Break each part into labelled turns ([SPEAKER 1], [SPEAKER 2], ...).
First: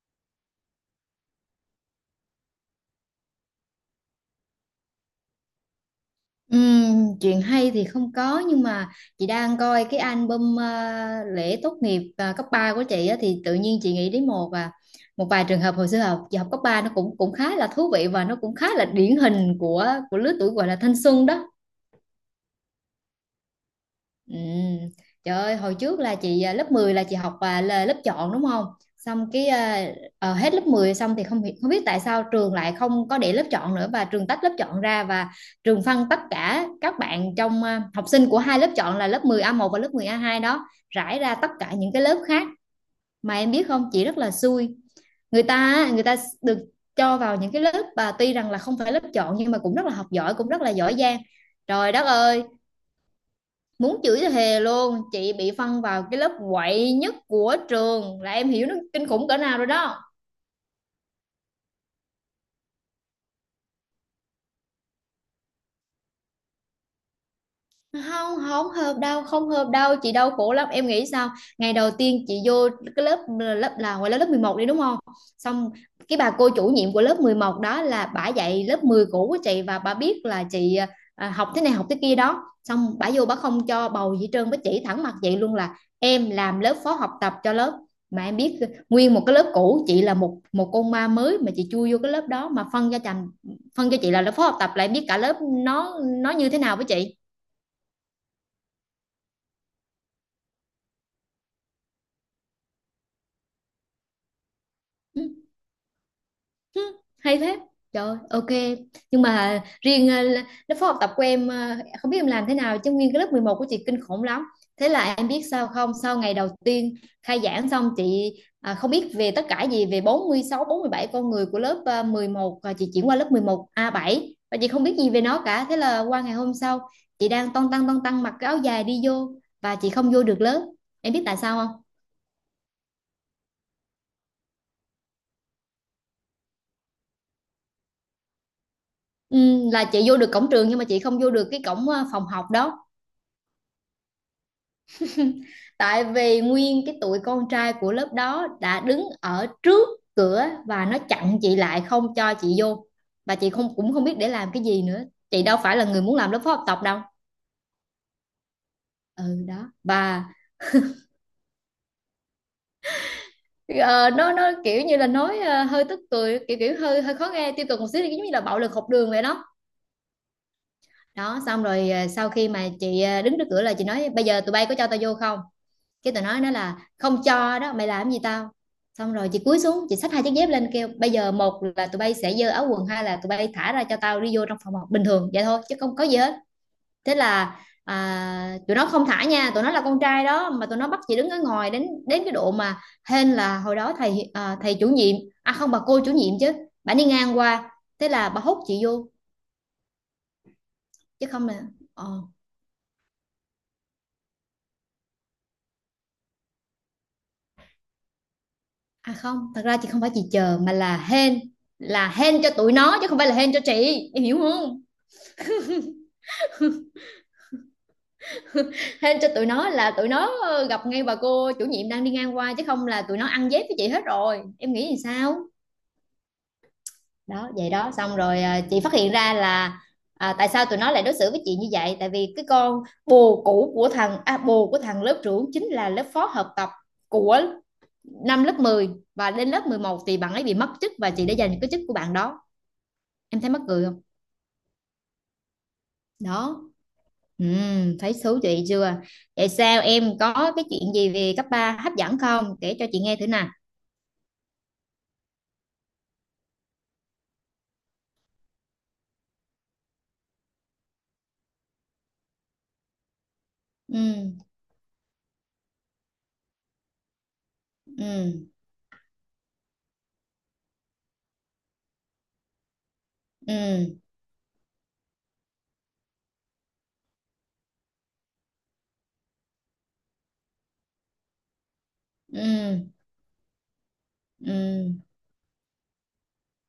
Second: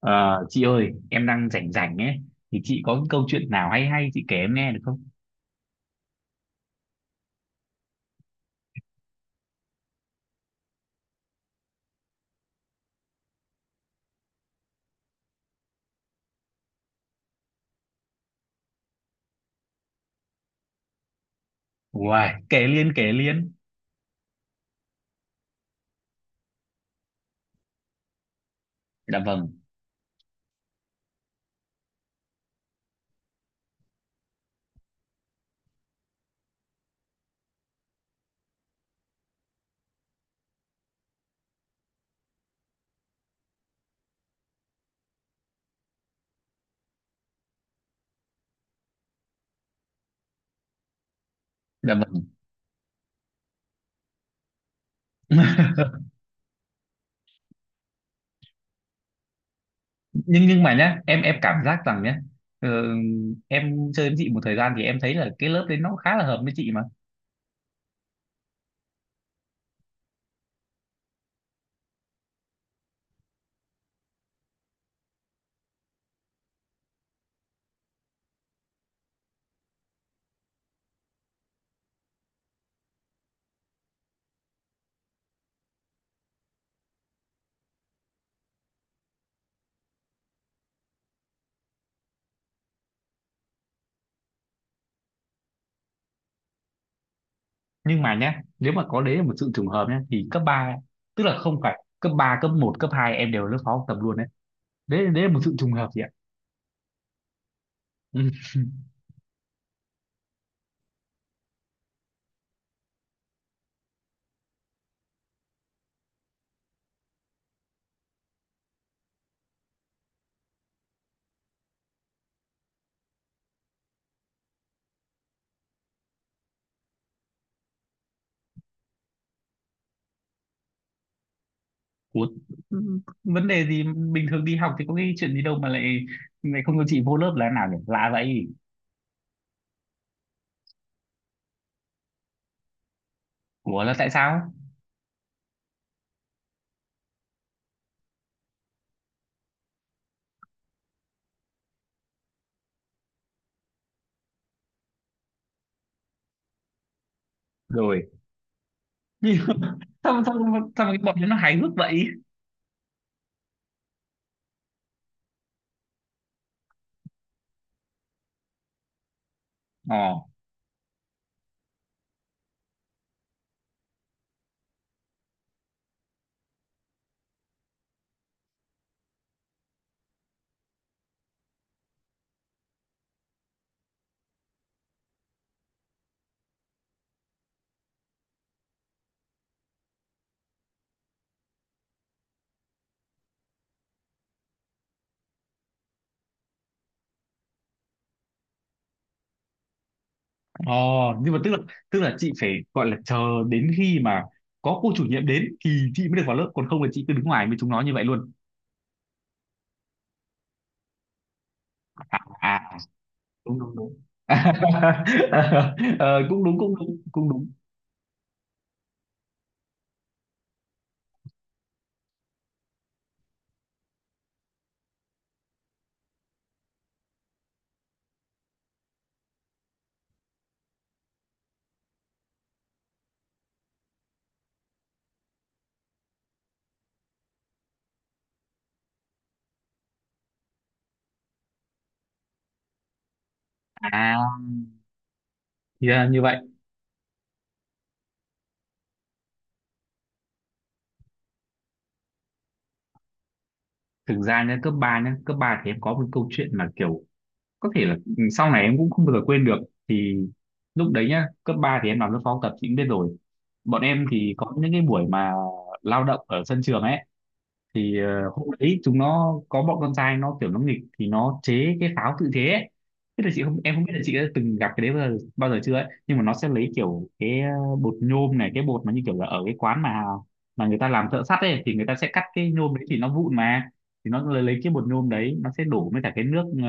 [SPEAKER 1] Ờ, chị ơi, em đang rảnh rảnh ấy, thì chị có cái câu chuyện nào hay hay chị kể em nghe được không?
[SPEAKER 2] Chuyện hay thì không có, nhưng mà chị đang coi cái album lễ tốt nghiệp cấp 3 của chị á, thì tự nhiên chị nghĩ đến một vài trường hợp hồi xưa học, chị học cấp 3 nó cũng cũng khá là thú vị và nó cũng khá là điển hình của lứa tuổi gọi là thanh xuân đó.
[SPEAKER 1] Uầy, kể liên.
[SPEAKER 2] Ừ. Trời ơi, hồi trước là lớp 10 là chị học, là lớp chọn đúng không?
[SPEAKER 1] Dạ
[SPEAKER 2] Xong
[SPEAKER 1] vâng,
[SPEAKER 2] hết lớp 10 xong thì không biết tại sao trường lại không có để lớp chọn nữa, và trường tách lớp chọn ra, và trường phân tất cả các bạn học sinh của hai lớp chọn là lớp mười a một và lớp mười a hai đó rải ra tất cả những cái lớp khác. Mà em biết không, chị rất là xui. Người ta á, người ta được cho vào những cái lớp và tuy rằng là không phải lớp chọn nhưng mà cũng rất là học giỏi, cũng rất là giỏi giang. Trời
[SPEAKER 1] dạ
[SPEAKER 2] đất
[SPEAKER 1] vâng.
[SPEAKER 2] ơi, muốn chửi thì thề luôn, chị bị phân vào cái lớp quậy nhất của trường, là em hiểu nó kinh khủng cỡ nào rồi đó.
[SPEAKER 1] Nhưng mà nhá, em cảm giác rằng nhá, ờ, em chơi với chị một thời gian thì em thấy là cái lớp đấy nó khá là hợp với chị mà.
[SPEAKER 2] Không, không hợp đâu, không hợp đâu, chị đau khổ lắm, em nghĩ sao. Ngày đầu tiên chị vô cái lớp, lớp là ngoài lớp lớp 11 đi đúng không. Xong cái bà cô chủ nhiệm của lớp 11 đó là bả dạy lớp 10 cũ của chị, và bà biết là chị học thế này học thế kia đó, xong bả vô bả không cho bầu gì hết trơn, bả chỉ thẳng mặt vậy luôn là em làm lớp phó học tập cho lớp. Mà em biết, nguyên một cái lớp cũ, chị là một một con ma mới mà chị chui vô cái lớp đó, mà phân cho chành, phân cho chị là lớp phó học tập, lại biết cả lớp nó như thế nào với chị.
[SPEAKER 1] Nhưng mà nhá, nếu mà có đấy là một sự trùng hợp nhá, thì cấp 3 tức là không phải cấp 3 cấp một cấp 2 em đều ở lớp phó học tập luôn đấy. Đấy,
[SPEAKER 2] Ừ.
[SPEAKER 1] đấy là một sự trùng hợp chị ạ.
[SPEAKER 2] Hứ, hay thế, trời,
[SPEAKER 1] Ừ.
[SPEAKER 2] ok. Nhưng mà riêng lớp phó học tập của em, không biết em làm thế nào chứ nguyên cái lớp 11 của chị kinh khủng lắm. Thế là em biết sao không, sau ngày đầu tiên khai giảng xong chị không biết về tất cả gì về bốn bốn mươi sáu, 47 con người của lớp mười một, và chị chuyển qua lớp 11 a bảy và chị không biết gì về nó cả. Thế là qua ngày hôm sau chị đang ton tăng mặc cái áo dài đi vô và chị không vô được lớp, em biết tại sao không.
[SPEAKER 1] Ủa, ừ, vấn đề gì? Bình thường đi học thì có cái chuyện gì đâu mà lại lại không cho chị vô lớp là thế nào nhỉ, lạ vậy.
[SPEAKER 2] Ừ, là chị vô được cổng trường nhưng mà chị không vô được cái cổng phòng học đó.
[SPEAKER 1] Ủa, là tại sao?
[SPEAKER 2] Tại vì nguyên cái tụi con trai của lớp đó đã đứng ở trước cửa và nó chặn chị lại không cho chị vô, và chị không, cũng không biết để làm cái gì nữa, chị đâu phải là người muốn làm lớp phó học tập đâu.
[SPEAKER 1] Rồi.
[SPEAKER 2] Ừ đó.
[SPEAKER 1] sao sao
[SPEAKER 2] Và
[SPEAKER 1] sao mà cái bọn nó hài hước vậy?
[SPEAKER 2] nó kiểu như là nói hơi tức cười, kiểu kiểu hơi hơi khó nghe, tiêu cực một xíu, giống như là bạo lực học đường vậy đó.
[SPEAKER 1] Ờ.
[SPEAKER 2] Đó xong rồi sau khi mà chị đứng trước cửa là chị nói bây giờ tụi bay có cho tao vô không. Cái tụi nó nói là không cho đó, mày làm gì tao. Xong rồi chị cúi xuống chị xách hai chiếc dép lên kêu bây giờ một là tụi bay sẽ giơ áo quần, hai là tụi bay thả ra cho tao đi vô trong phòng học bình thường vậy thôi chứ không có gì hết. Thế là tụi nó không thả nha, tụi nó là con trai đó mà, tụi nó bắt chị đứng ở ngoài đến đến cái độ mà hên là hồi đó thầy chủ nhiệm, à không, bà cô chủ nhiệm chứ, bà đi ngang qua, thế là bà hút chị vô
[SPEAKER 1] Ờ,
[SPEAKER 2] chứ
[SPEAKER 1] nhưng mà
[SPEAKER 2] không
[SPEAKER 1] tức là,
[SPEAKER 2] là
[SPEAKER 1] tức là
[SPEAKER 2] ờ.
[SPEAKER 1] chị phải gọi là chờ đến khi mà có cô chủ nhiệm đến thì chị mới được vào lớp, còn không là chị cứ đứng ngoài với chúng nó như vậy luôn.
[SPEAKER 2] À không, thật ra chị không phải chị chờ mà là hên, là hên cho
[SPEAKER 1] À,
[SPEAKER 2] tụi nó chứ không phải là hên
[SPEAKER 1] đúng
[SPEAKER 2] cho
[SPEAKER 1] đúng đúng
[SPEAKER 2] chị, em hiểu không.
[SPEAKER 1] Cũng đúng.
[SPEAKER 2] Hên cho tụi nó là tụi nó gặp ngay bà cô chủ nhiệm đang đi ngang qua chứ không là tụi nó ăn dép với chị hết rồi, em nghĩ thì sao. Đó vậy đó, xong rồi chị phát hiện ra là tại sao tụi nó lại đối xử với chị như vậy, tại vì cái con bồ cũ của bồ của thằng lớp trưởng chính là lớp phó hợp tập của năm lớp mười, và đến lớp 11 thì bạn ấy bị mất chức và chị đã giành cái chức của bạn đó, em thấy mắc cười không.
[SPEAKER 1] À, thì ra là như vậy.
[SPEAKER 2] Đó. Ừ, thấy thú vị chưa? Vậy sao, em có cái chuyện gì về cấp 3 hấp dẫn không? Kể cho chị nghe thử nè.
[SPEAKER 1] Thực ra nhá, cấp 3 nhá, cấp 3 thì em có một câu chuyện mà kiểu có thể là sau này em cũng không bao giờ quên được. Thì lúc đấy nhá, cấp 3 thì em làm lớp phó học tập chị cũng biết rồi. Bọn em
[SPEAKER 2] Ừ,
[SPEAKER 1] thì có những cái buổi mà lao động ở sân trường ấy, thì hôm
[SPEAKER 2] ừ,
[SPEAKER 1] đấy chúng nó có bọn con trai nó kiểu nó nghịch thì nó chế cái pháo tự chế ấy. Thế là chị không, em không biết
[SPEAKER 2] ừ,
[SPEAKER 1] là chị đã từng gặp cái đấy bao giờ chưa ấy, nhưng mà nó sẽ lấy kiểu cái bột nhôm này, cái bột mà như kiểu là ở cái quán mà người ta làm thợ sắt ấy, thì người ta sẽ cắt cái nhôm
[SPEAKER 2] ừ,
[SPEAKER 1] đấy thì nó vụn mà, thì nó lấy cái bột
[SPEAKER 2] ừ.
[SPEAKER 1] nhôm đấy, nó sẽ đổ với cả cái nước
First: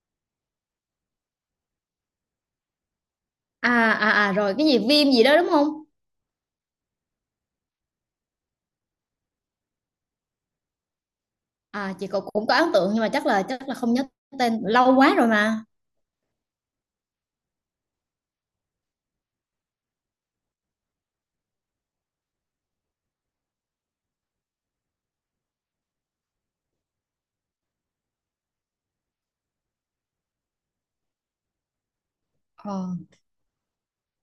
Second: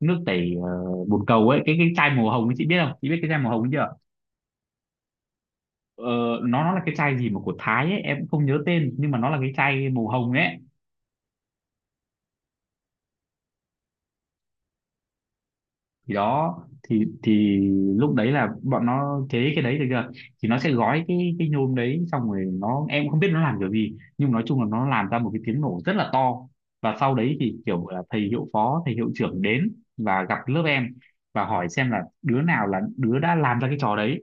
[SPEAKER 1] nước tẩy bồn cầu ấy, cái chai màu hồng ấy, chị biết không, chị biết cái chai màu hồng ấy
[SPEAKER 2] À,
[SPEAKER 1] chưa?
[SPEAKER 2] à, à, rồi cái gì viêm gì đó đúng không?
[SPEAKER 1] ờ, nó là cái chai gì mà của Thái ấy, em cũng không nhớ tên nhưng mà nó là cái chai màu hồng ấy.
[SPEAKER 2] À, chị cũng cũng có ấn tượng nhưng mà chắc là không nhớ tên, lâu quá rồi mà.
[SPEAKER 1] Thì đó, thì lúc đấy là bọn nó chế cái đấy được chưa, thì nó sẽ gói cái nhôm đấy, xong rồi nó, em cũng không biết nó làm kiểu gì nhưng nói chung là nó làm ra một cái tiếng nổ rất là to. Và sau đấy thì kiểu là thầy hiệu phó, thầy hiệu trưởng đến và gặp lớp em và hỏi xem là đứa nào là
[SPEAKER 2] Ờ,
[SPEAKER 1] đứa đã làm ra cái trò đấy.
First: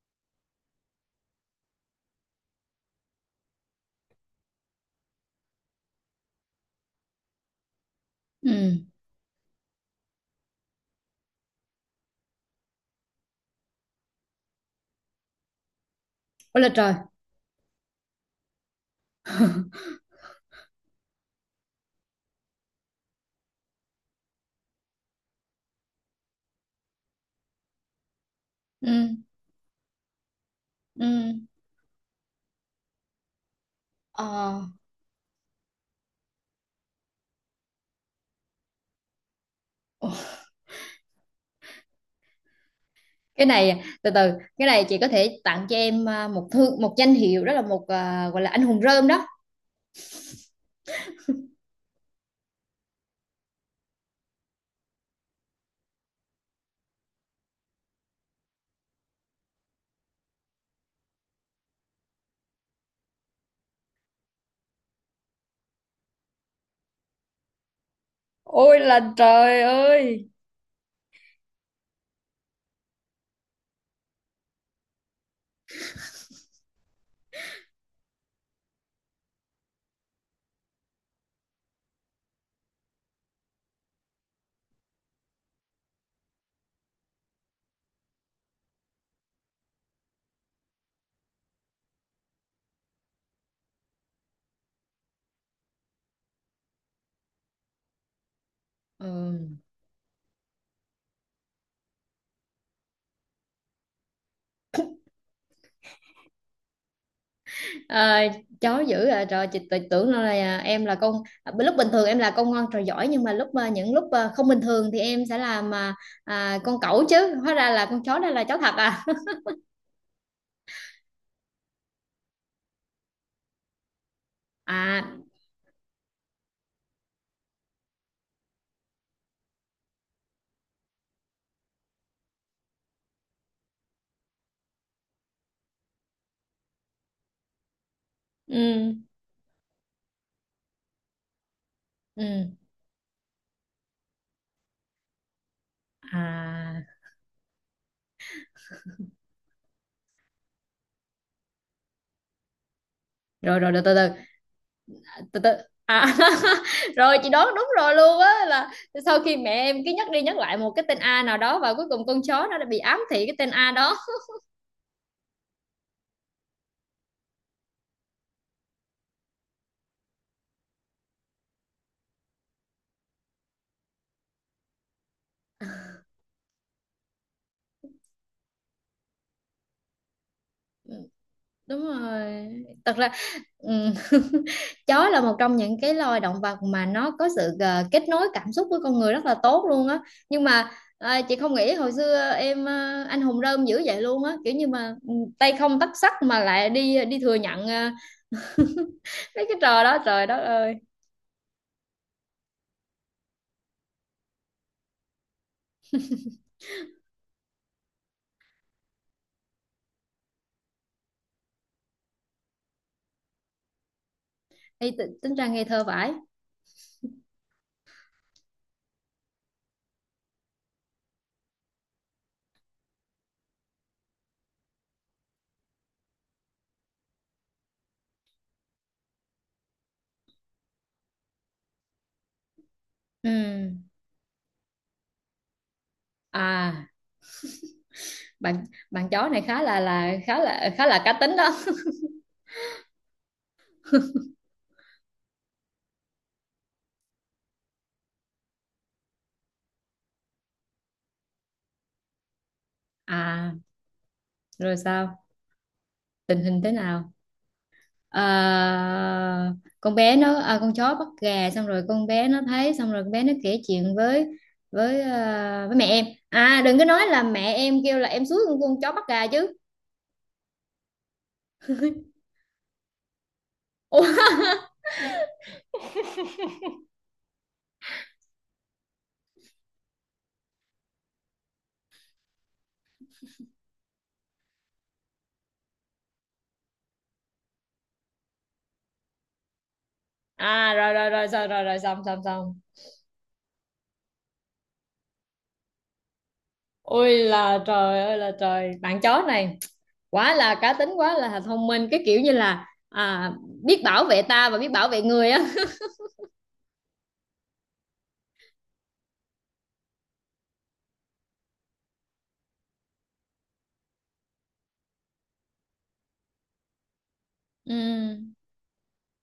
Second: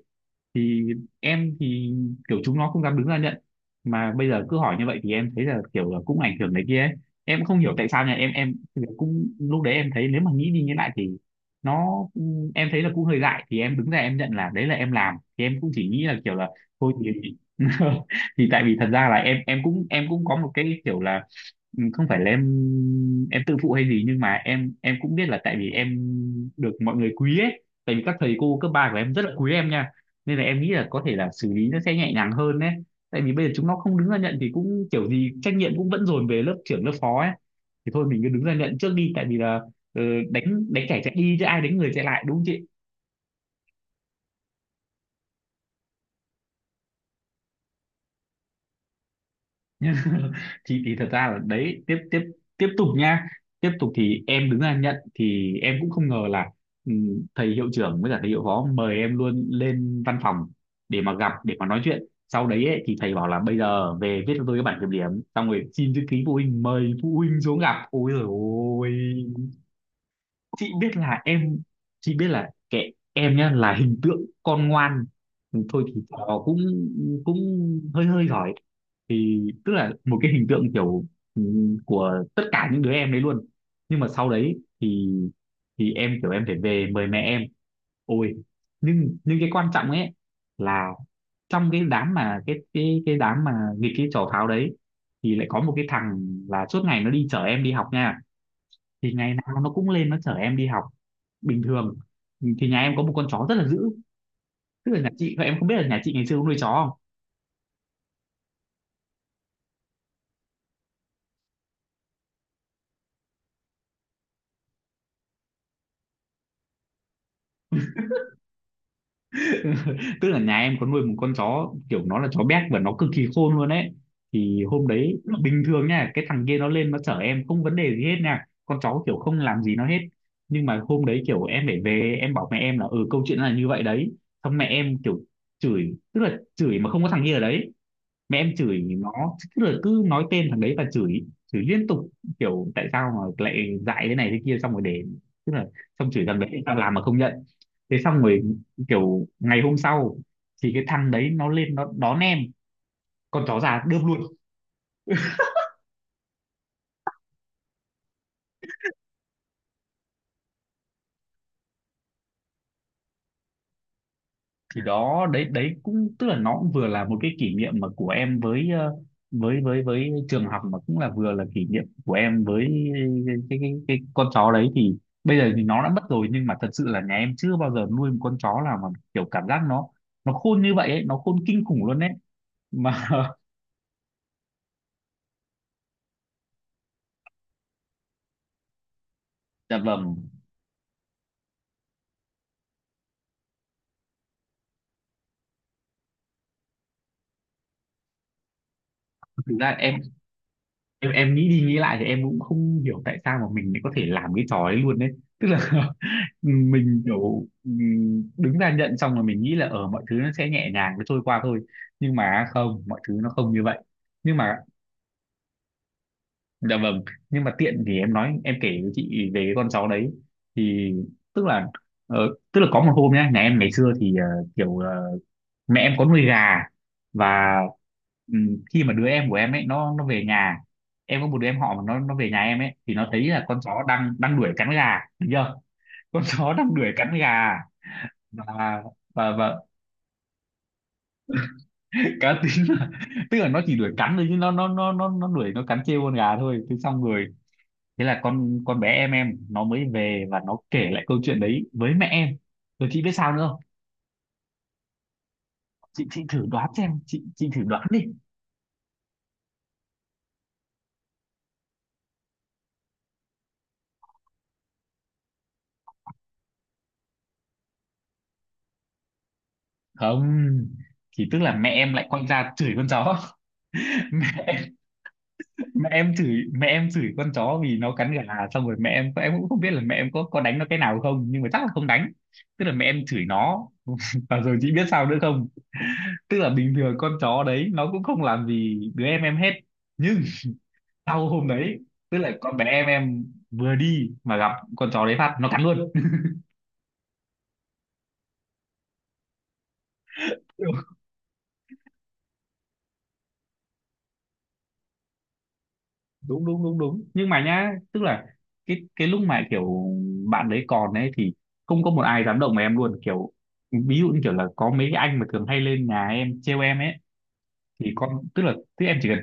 [SPEAKER 1] Thì em thì kiểu chúng nó không dám đứng ra nhận, mà bây giờ cứ hỏi như vậy thì em thấy là kiểu là cũng ảnh hưởng này kia ấy. Em cũng không hiểu tại sao nha, em
[SPEAKER 2] ừ,
[SPEAKER 1] cũng lúc đấy em thấy nếu mà nghĩ đi nghĩ lại thì nó, em thấy là cũng hơi dại, thì em đứng ra em nhận là đấy là em làm, thì em cũng chỉ nghĩ là kiểu là
[SPEAKER 2] ôi là
[SPEAKER 1] thôi
[SPEAKER 2] trời.
[SPEAKER 1] thì. Thì tại vì thật ra là em cũng em cũng có một cái kiểu là không phải là em tự phụ hay gì nhưng mà em cũng biết là tại vì em được mọi người quý ấy, tại vì các thầy cô cấp ba của
[SPEAKER 2] Ừ,
[SPEAKER 1] em rất là quý em nha, nên là em nghĩ là có
[SPEAKER 2] ừ,
[SPEAKER 1] thể là xử lý nó sẽ nhẹ nhàng hơn đấy. Tại vì bây giờ chúng nó không đứng ra nhận thì
[SPEAKER 2] ờ.
[SPEAKER 1] cũng kiểu gì trách nhiệm cũng vẫn dồn về lớp trưởng lớp phó ấy, thì thôi mình cứ đứng ra nhận trước đi. Tại vì là, ờ,
[SPEAKER 2] Ồ,
[SPEAKER 1] đánh đánh kẻ chạy đi chứ ai đánh người chạy lại, đúng không chị?
[SPEAKER 2] cái này từ từ, cái này chị có thể tặng cho em một danh hiệu, đó là gọi là anh hùng rơm đó.
[SPEAKER 1] Thì thật ra là đấy, tiếp tiếp tiếp tục nha, tiếp tục thì em đứng ra nhận thì em cũng không ngờ là ừ, thầy hiệu trưởng với cả thầy hiệu phó mời em luôn lên văn phòng để mà gặp, để mà nói chuyện sau đấy ấy. Thì thầy bảo là bây giờ về viết cho tôi cái bản kiểm điểm, xong rồi xin chữ ký phụ huynh, mời phụ huynh xuống gặp, ôi rồi
[SPEAKER 2] Ôi
[SPEAKER 1] ôi.
[SPEAKER 2] là trời ơi.
[SPEAKER 1] Chị biết là em, chị biết là kệ em nhá, là hình tượng con ngoan, thôi thì trò cũng cũng hơi hơi giỏi, thì tức là một cái hình tượng kiểu ừ, của tất cả những đứa em đấy luôn. Nhưng mà sau đấy thì em kiểu em phải về mời mẹ em, ôi. Nhưng cái quan trọng ấy là trong cái đám mà cái đám mà nghịch cái trò pháo đấy thì lại có một cái thằng là suốt ngày nó đi chở em đi học nha, thì ngày
[SPEAKER 2] Ừ.
[SPEAKER 1] nào nó cũng lên nó chở em đi học bình thường. Thì nhà em có một con chó rất là dữ, tức là nhà chị, em không biết là nhà chị ngày xưa có nuôi chó không.
[SPEAKER 2] Ờ, chó dữ à, trời, chị tự tưởng đâu là em là con, lúc bình thường em là con ngoan trò giỏi, nhưng mà những lúc không bình thường thì em sẽ làm con cẩu, chứ hóa ra là con chó, đây là chó thật à.
[SPEAKER 1] Tức là nhà em có nuôi một con chó kiểu nó là chó béc và nó cực kỳ khôn luôn ấy. Thì hôm đấy,
[SPEAKER 2] À,
[SPEAKER 1] bình thường nha cái thằng kia nó lên nó chở em không vấn đề gì hết nha, con chó kiểu không làm gì nó hết. Nhưng mà hôm đấy kiểu em phải về em bảo mẹ em là ừ câu chuyện là như vậy đấy, xong mẹ em kiểu chửi, tức là chửi mà không có thằng kia ở đấy, mẹ em chửi
[SPEAKER 2] ừ,
[SPEAKER 1] nó, tức là cứ nói tên thằng đấy và chửi, chửi liên tục,
[SPEAKER 2] ừ,
[SPEAKER 1] kiểu tại sao mà lại dại thế này thế kia. Xong rồi để, tức là xong chửi thằng đấy tại sao
[SPEAKER 2] à,
[SPEAKER 1] làm mà không nhận. Thế xong rồi kiểu ngày hôm sau thì cái thằng đấy nó lên nó đón em, con chó
[SPEAKER 2] rồi rồi, từ
[SPEAKER 1] già
[SPEAKER 2] từ
[SPEAKER 1] đơm luôn.
[SPEAKER 2] từ, từ từ, à. Rồi chị đoán đúng rồi luôn á, là sau khi mẹ em cứ nhắc đi nhắc lại một cái tên A nào đó và cuối cùng con chó nó đã bị ám thị cái tên A đó.
[SPEAKER 1] Thì đó, đấy đấy cũng tức là nó cũng vừa là một cái kỷ niệm mà của em với với với trường học, mà cũng là vừa là kỷ niệm của em với cái con chó đấy. Thì bây giờ thì nó đã mất rồi, nhưng mà thật sự là nhà em chưa bao giờ nuôi một con chó nào mà kiểu cảm giác nó khôn như vậy ấy, nó khôn kinh khủng
[SPEAKER 2] Đúng
[SPEAKER 1] luôn đấy
[SPEAKER 2] rồi. Thật
[SPEAKER 1] mà.
[SPEAKER 2] ra, ừ, chó là một trong những cái loài động vật mà nó có sự kết nối cảm xúc với con người rất là tốt
[SPEAKER 1] Dạ
[SPEAKER 2] luôn á.
[SPEAKER 1] vâng.
[SPEAKER 2] Nhưng mà chị không nghĩ hồi xưa em anh hùng rơm dữ vậy luôn á, kiểu như mà tay không tấc sắt mà lại đi đi thừa nhận mấy
[SPEAKER 1] Thực
[SPEAKER 2] cái
[SPEAKER 1] ra
[SPEAKER 2] trò
[SPEAKER 1] em,
[SPEAKER 2] đó, trời đất ơi.
[SPEAKER 1] em nghĩ đi nghĩ lại thì em cũng không hiểu tại sao mà mình lại có thể làm cái trò ấy luôn đấy, tức là mình kiểu đứng ra nhận xong rồi mình nghĩ là ở mọi thứ nó sẽ nhẹ nhàng, nó trôi qua thôi. Nhưng mà không, mọi thứ nó không như vậy. Nhưng mà
[SPEAKER 2] Ê, tính ra ngây thơ vãi.
[SPEAKER 1] dạ vâng, nhưng mà tiện thì em nói em kể với chị về cái con chó đấy. Thì tức là ờ, tức là có một hôm nhá, nhà em ngày xưa thì kiểu mẹ em có nuôi gà. Và khi mà đứa em của em ấy nó về nhà, em có một đứa em họ mà nó về nhà em ấy, thì nó thấy là con
[SPEAKER 2] Ừ.
[SPEAKER 1] chó đang đang đuổi cắn gà được chưa, con chó đang
[SPEAKER 2] À,
[SPEAKER 1] đuổi cắn gà.
[SPEAKER 2] bạn
[SPEAKER 1] Và
[SPEAKER 2] bạn chó này
[SPEAKER 1] và
[SPEAKER 2] khá là, khá là cá tính đó.
[SPEAKER 1] cá tính là tức là nó chỉ đuổi cắn thôi chứ nó đuổi nó cắn trêu con gà thôi. Thế xong rồi, thế là con bé em nó mới về và nó kể lại câu chuyện đấy với mẹ em. Rồi chị biết sao nữa
[SPEAKER 2] À,
[SPEAKER 1] không?
[SPEAKER 2] rồi sao,
[SPEAKER 1] Chị
[SPEAKER 2] tình
[SPEAKER 1] thử
[SPEAKER 2] hình
[SPEAKER 1] đoán
[SPEAKER 2] thế
[SPEAKER 1] xem,
[SPEAKER 2] nào.
[SPEAKER 1] chị thử đoán đi.
[SPEAKER 2] À, con bé nó, à, con chó bắt gà xong rồi con bé nó thấy, xong rồi con bé nó kể chuyện với với mẹ em, à đừng có nói là mẹ em kêu là em suốt con chó bắt gà chứ.
[SPEAKER 1] Không, thì tức là mẹ em lại quay ra chửi con chó.
[SPEAKER 2] Ủa.
[SPEAKER 1] Mẹ em, mẹ em chửi, mẹ em chửi con chó vì nó cắn gà. Xong rồi mẹ em cũng không biết là mẹ em có đánh nó cái nào không nhưng mà chắc là không đánh, tức là mẹ em chửi nó. Và rồi chị biết sao nữa không? Tức là bình thường con chó đấy nó cũng không làm gì đứa em hết, nhưng
[SPEAKER 2] À rồi rồi rồi
[SPEAKER 1] sau hôm
[SPEAKER 2] rồi rồi
[SPEAKER 1] đấy,
[SPEAKER 2] rồi, xong
[SPEAKER 1] tức
[SPEAKER 2] xong
[SPEAKER 1] là con
[SPEAKER 2] xong.
[SPEAKER 1] bé em vừa đi mà gặp con chó đấy phát nó cắn luôn.
[SPEAKER 2] Ôi là trời ơi là trời, bạn chó này quá là cá tính, quá là thông minh, cái kiểu như là biết bảo vệ ta và biết bảo vệ người á.
[SPEAKER 1] đúng đúng đúng đúng Nhưng mà nhá, tức là cái lúc mà kiểu bạn đấy còn ấy thì không có một ai dám động vào em luôn, kiểu ví dụ như kiểu là có mấy cái anh mà thường hay lên nhà em trêu em ấy, thì con,
[SPEAKER 2] Ừ.
[SPEAKER 1] tức là tức em chỉ cần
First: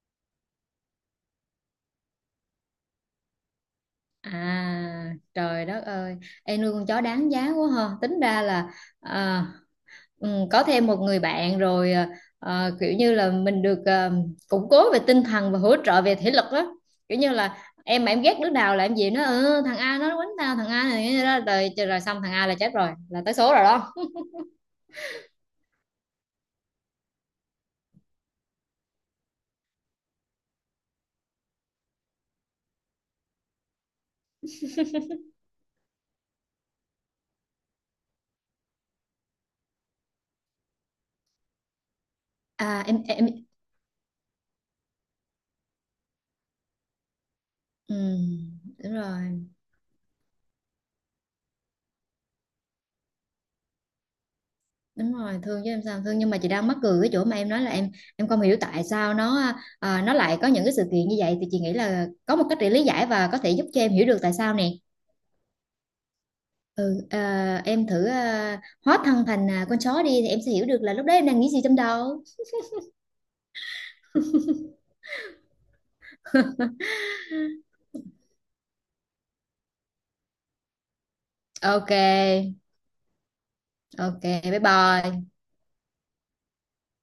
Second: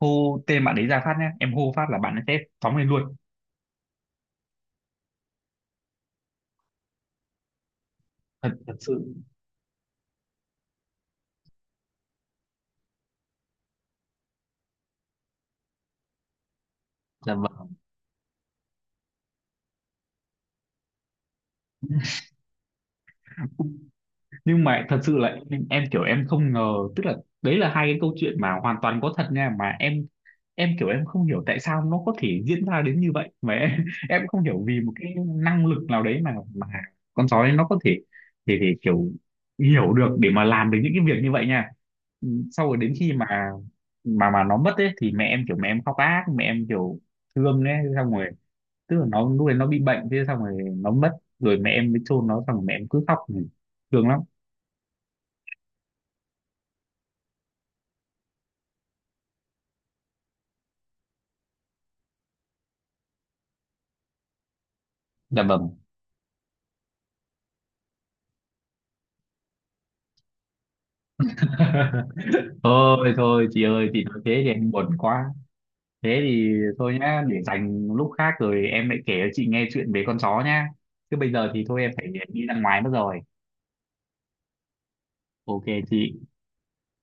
[SPEAKER 1] hô tên bạn đấy ra phát nhá, em hô phát là bạn ấy sẽ phóng lên luôn.
[SPEAKER 2] À, trời đất ơi, em nuôi con chó đáng giá quá ha, tính ra
[SPEAKER 1] Thật
[SPEAKER 2] là
[SPEAKER 1] thật sự.
[SPEAKER 2] à, ừ, có thêm một người bạn rồi, kiểu như là mình được củng cố về tinh thần và hỗ trợ về thể lực đó, kiểu như
[SPEAKER 1] Dạ
[SPEAKER 2] là
[SPEAKER 1] vâng.
[SPEAKER 2] em mà em ghét đứa nào là em gì nó "Ờ, thằng A nó quánh tao, thằng A này đó. Rồi rồi, xong thằng A là chết rồi, là tới số rồi đó.
[SPEAKER 1] Nhưng mà thật sự là em kiểu em không ngờ, tức là đấy là hai cái câu chuyện mà hoàn toàn có thật nha, mà em kiểu em không hiểu tại sao nó có thể diễn ra đến như vậy, mà em em không hiểu vì một cái năng lực nào đấy mà con sói nó có thể, thì kiểu hiểu được để mà làm được những cái việc như vậy nha. Sau rồi
[SPEAKER 2] à
[SPEAKER 1] đến
[SPEAKER 2] em
[SPEAKER 1] khi mà
[SPEAKER 2] em
[SPEAKER 1] nó mất ấy thì mẹ em kiểu mẹ em khóc ác, mẹ em kiểu thương ấy,
[SPEAKER 2] ừ,
[SPEAKER 1] xong rồi,
[SPEAKER 2] đúng
[SPEAKER 1] tức là nó lúc
[SPEAKER 2] rồi.
[SPEAKER 1] đấy nó bị bệnh, thế xong rồi nó mất, rồi mẹ em mới chôn nó xong rồi mẹ em cứ khóc, thương lắm.
[SPEAKER 2] Đúng rồi, thương chứ em sao không thương, nhưng mà chị đang mắc cười cái chỗ mà em nói là em không hiểu tại sao nó, nó lại có những cái sự kiện như vậy, thì chị nghĩ là có một cách để lý giải và có thể giúp cho em hiểu được tại sao nè.
[SPEAKER 1] Dạ vâng.
[SPEAKER 2] Em thử hóa thân thành con chó đi thì em sẽ hiểu được là lúc đấy em đang nghĩ gì trong đầu.
[SPEAKER 1] Thôi thôi chị ơi, chị nói thế thì em buồn quá, thế thì thôi nhá, để dành lúc khác rồi em lại kể cho chị nghe chuyện về con chó nhá. Chứ bây giờ thì thôi em
[SPEAKER 2] Ok.
[SPEAKER 1] phải đi ra ngoài mất rồi.
[SPEAKER 2] Ok. Bye bye.
[SPEAKER 1] Ok chị.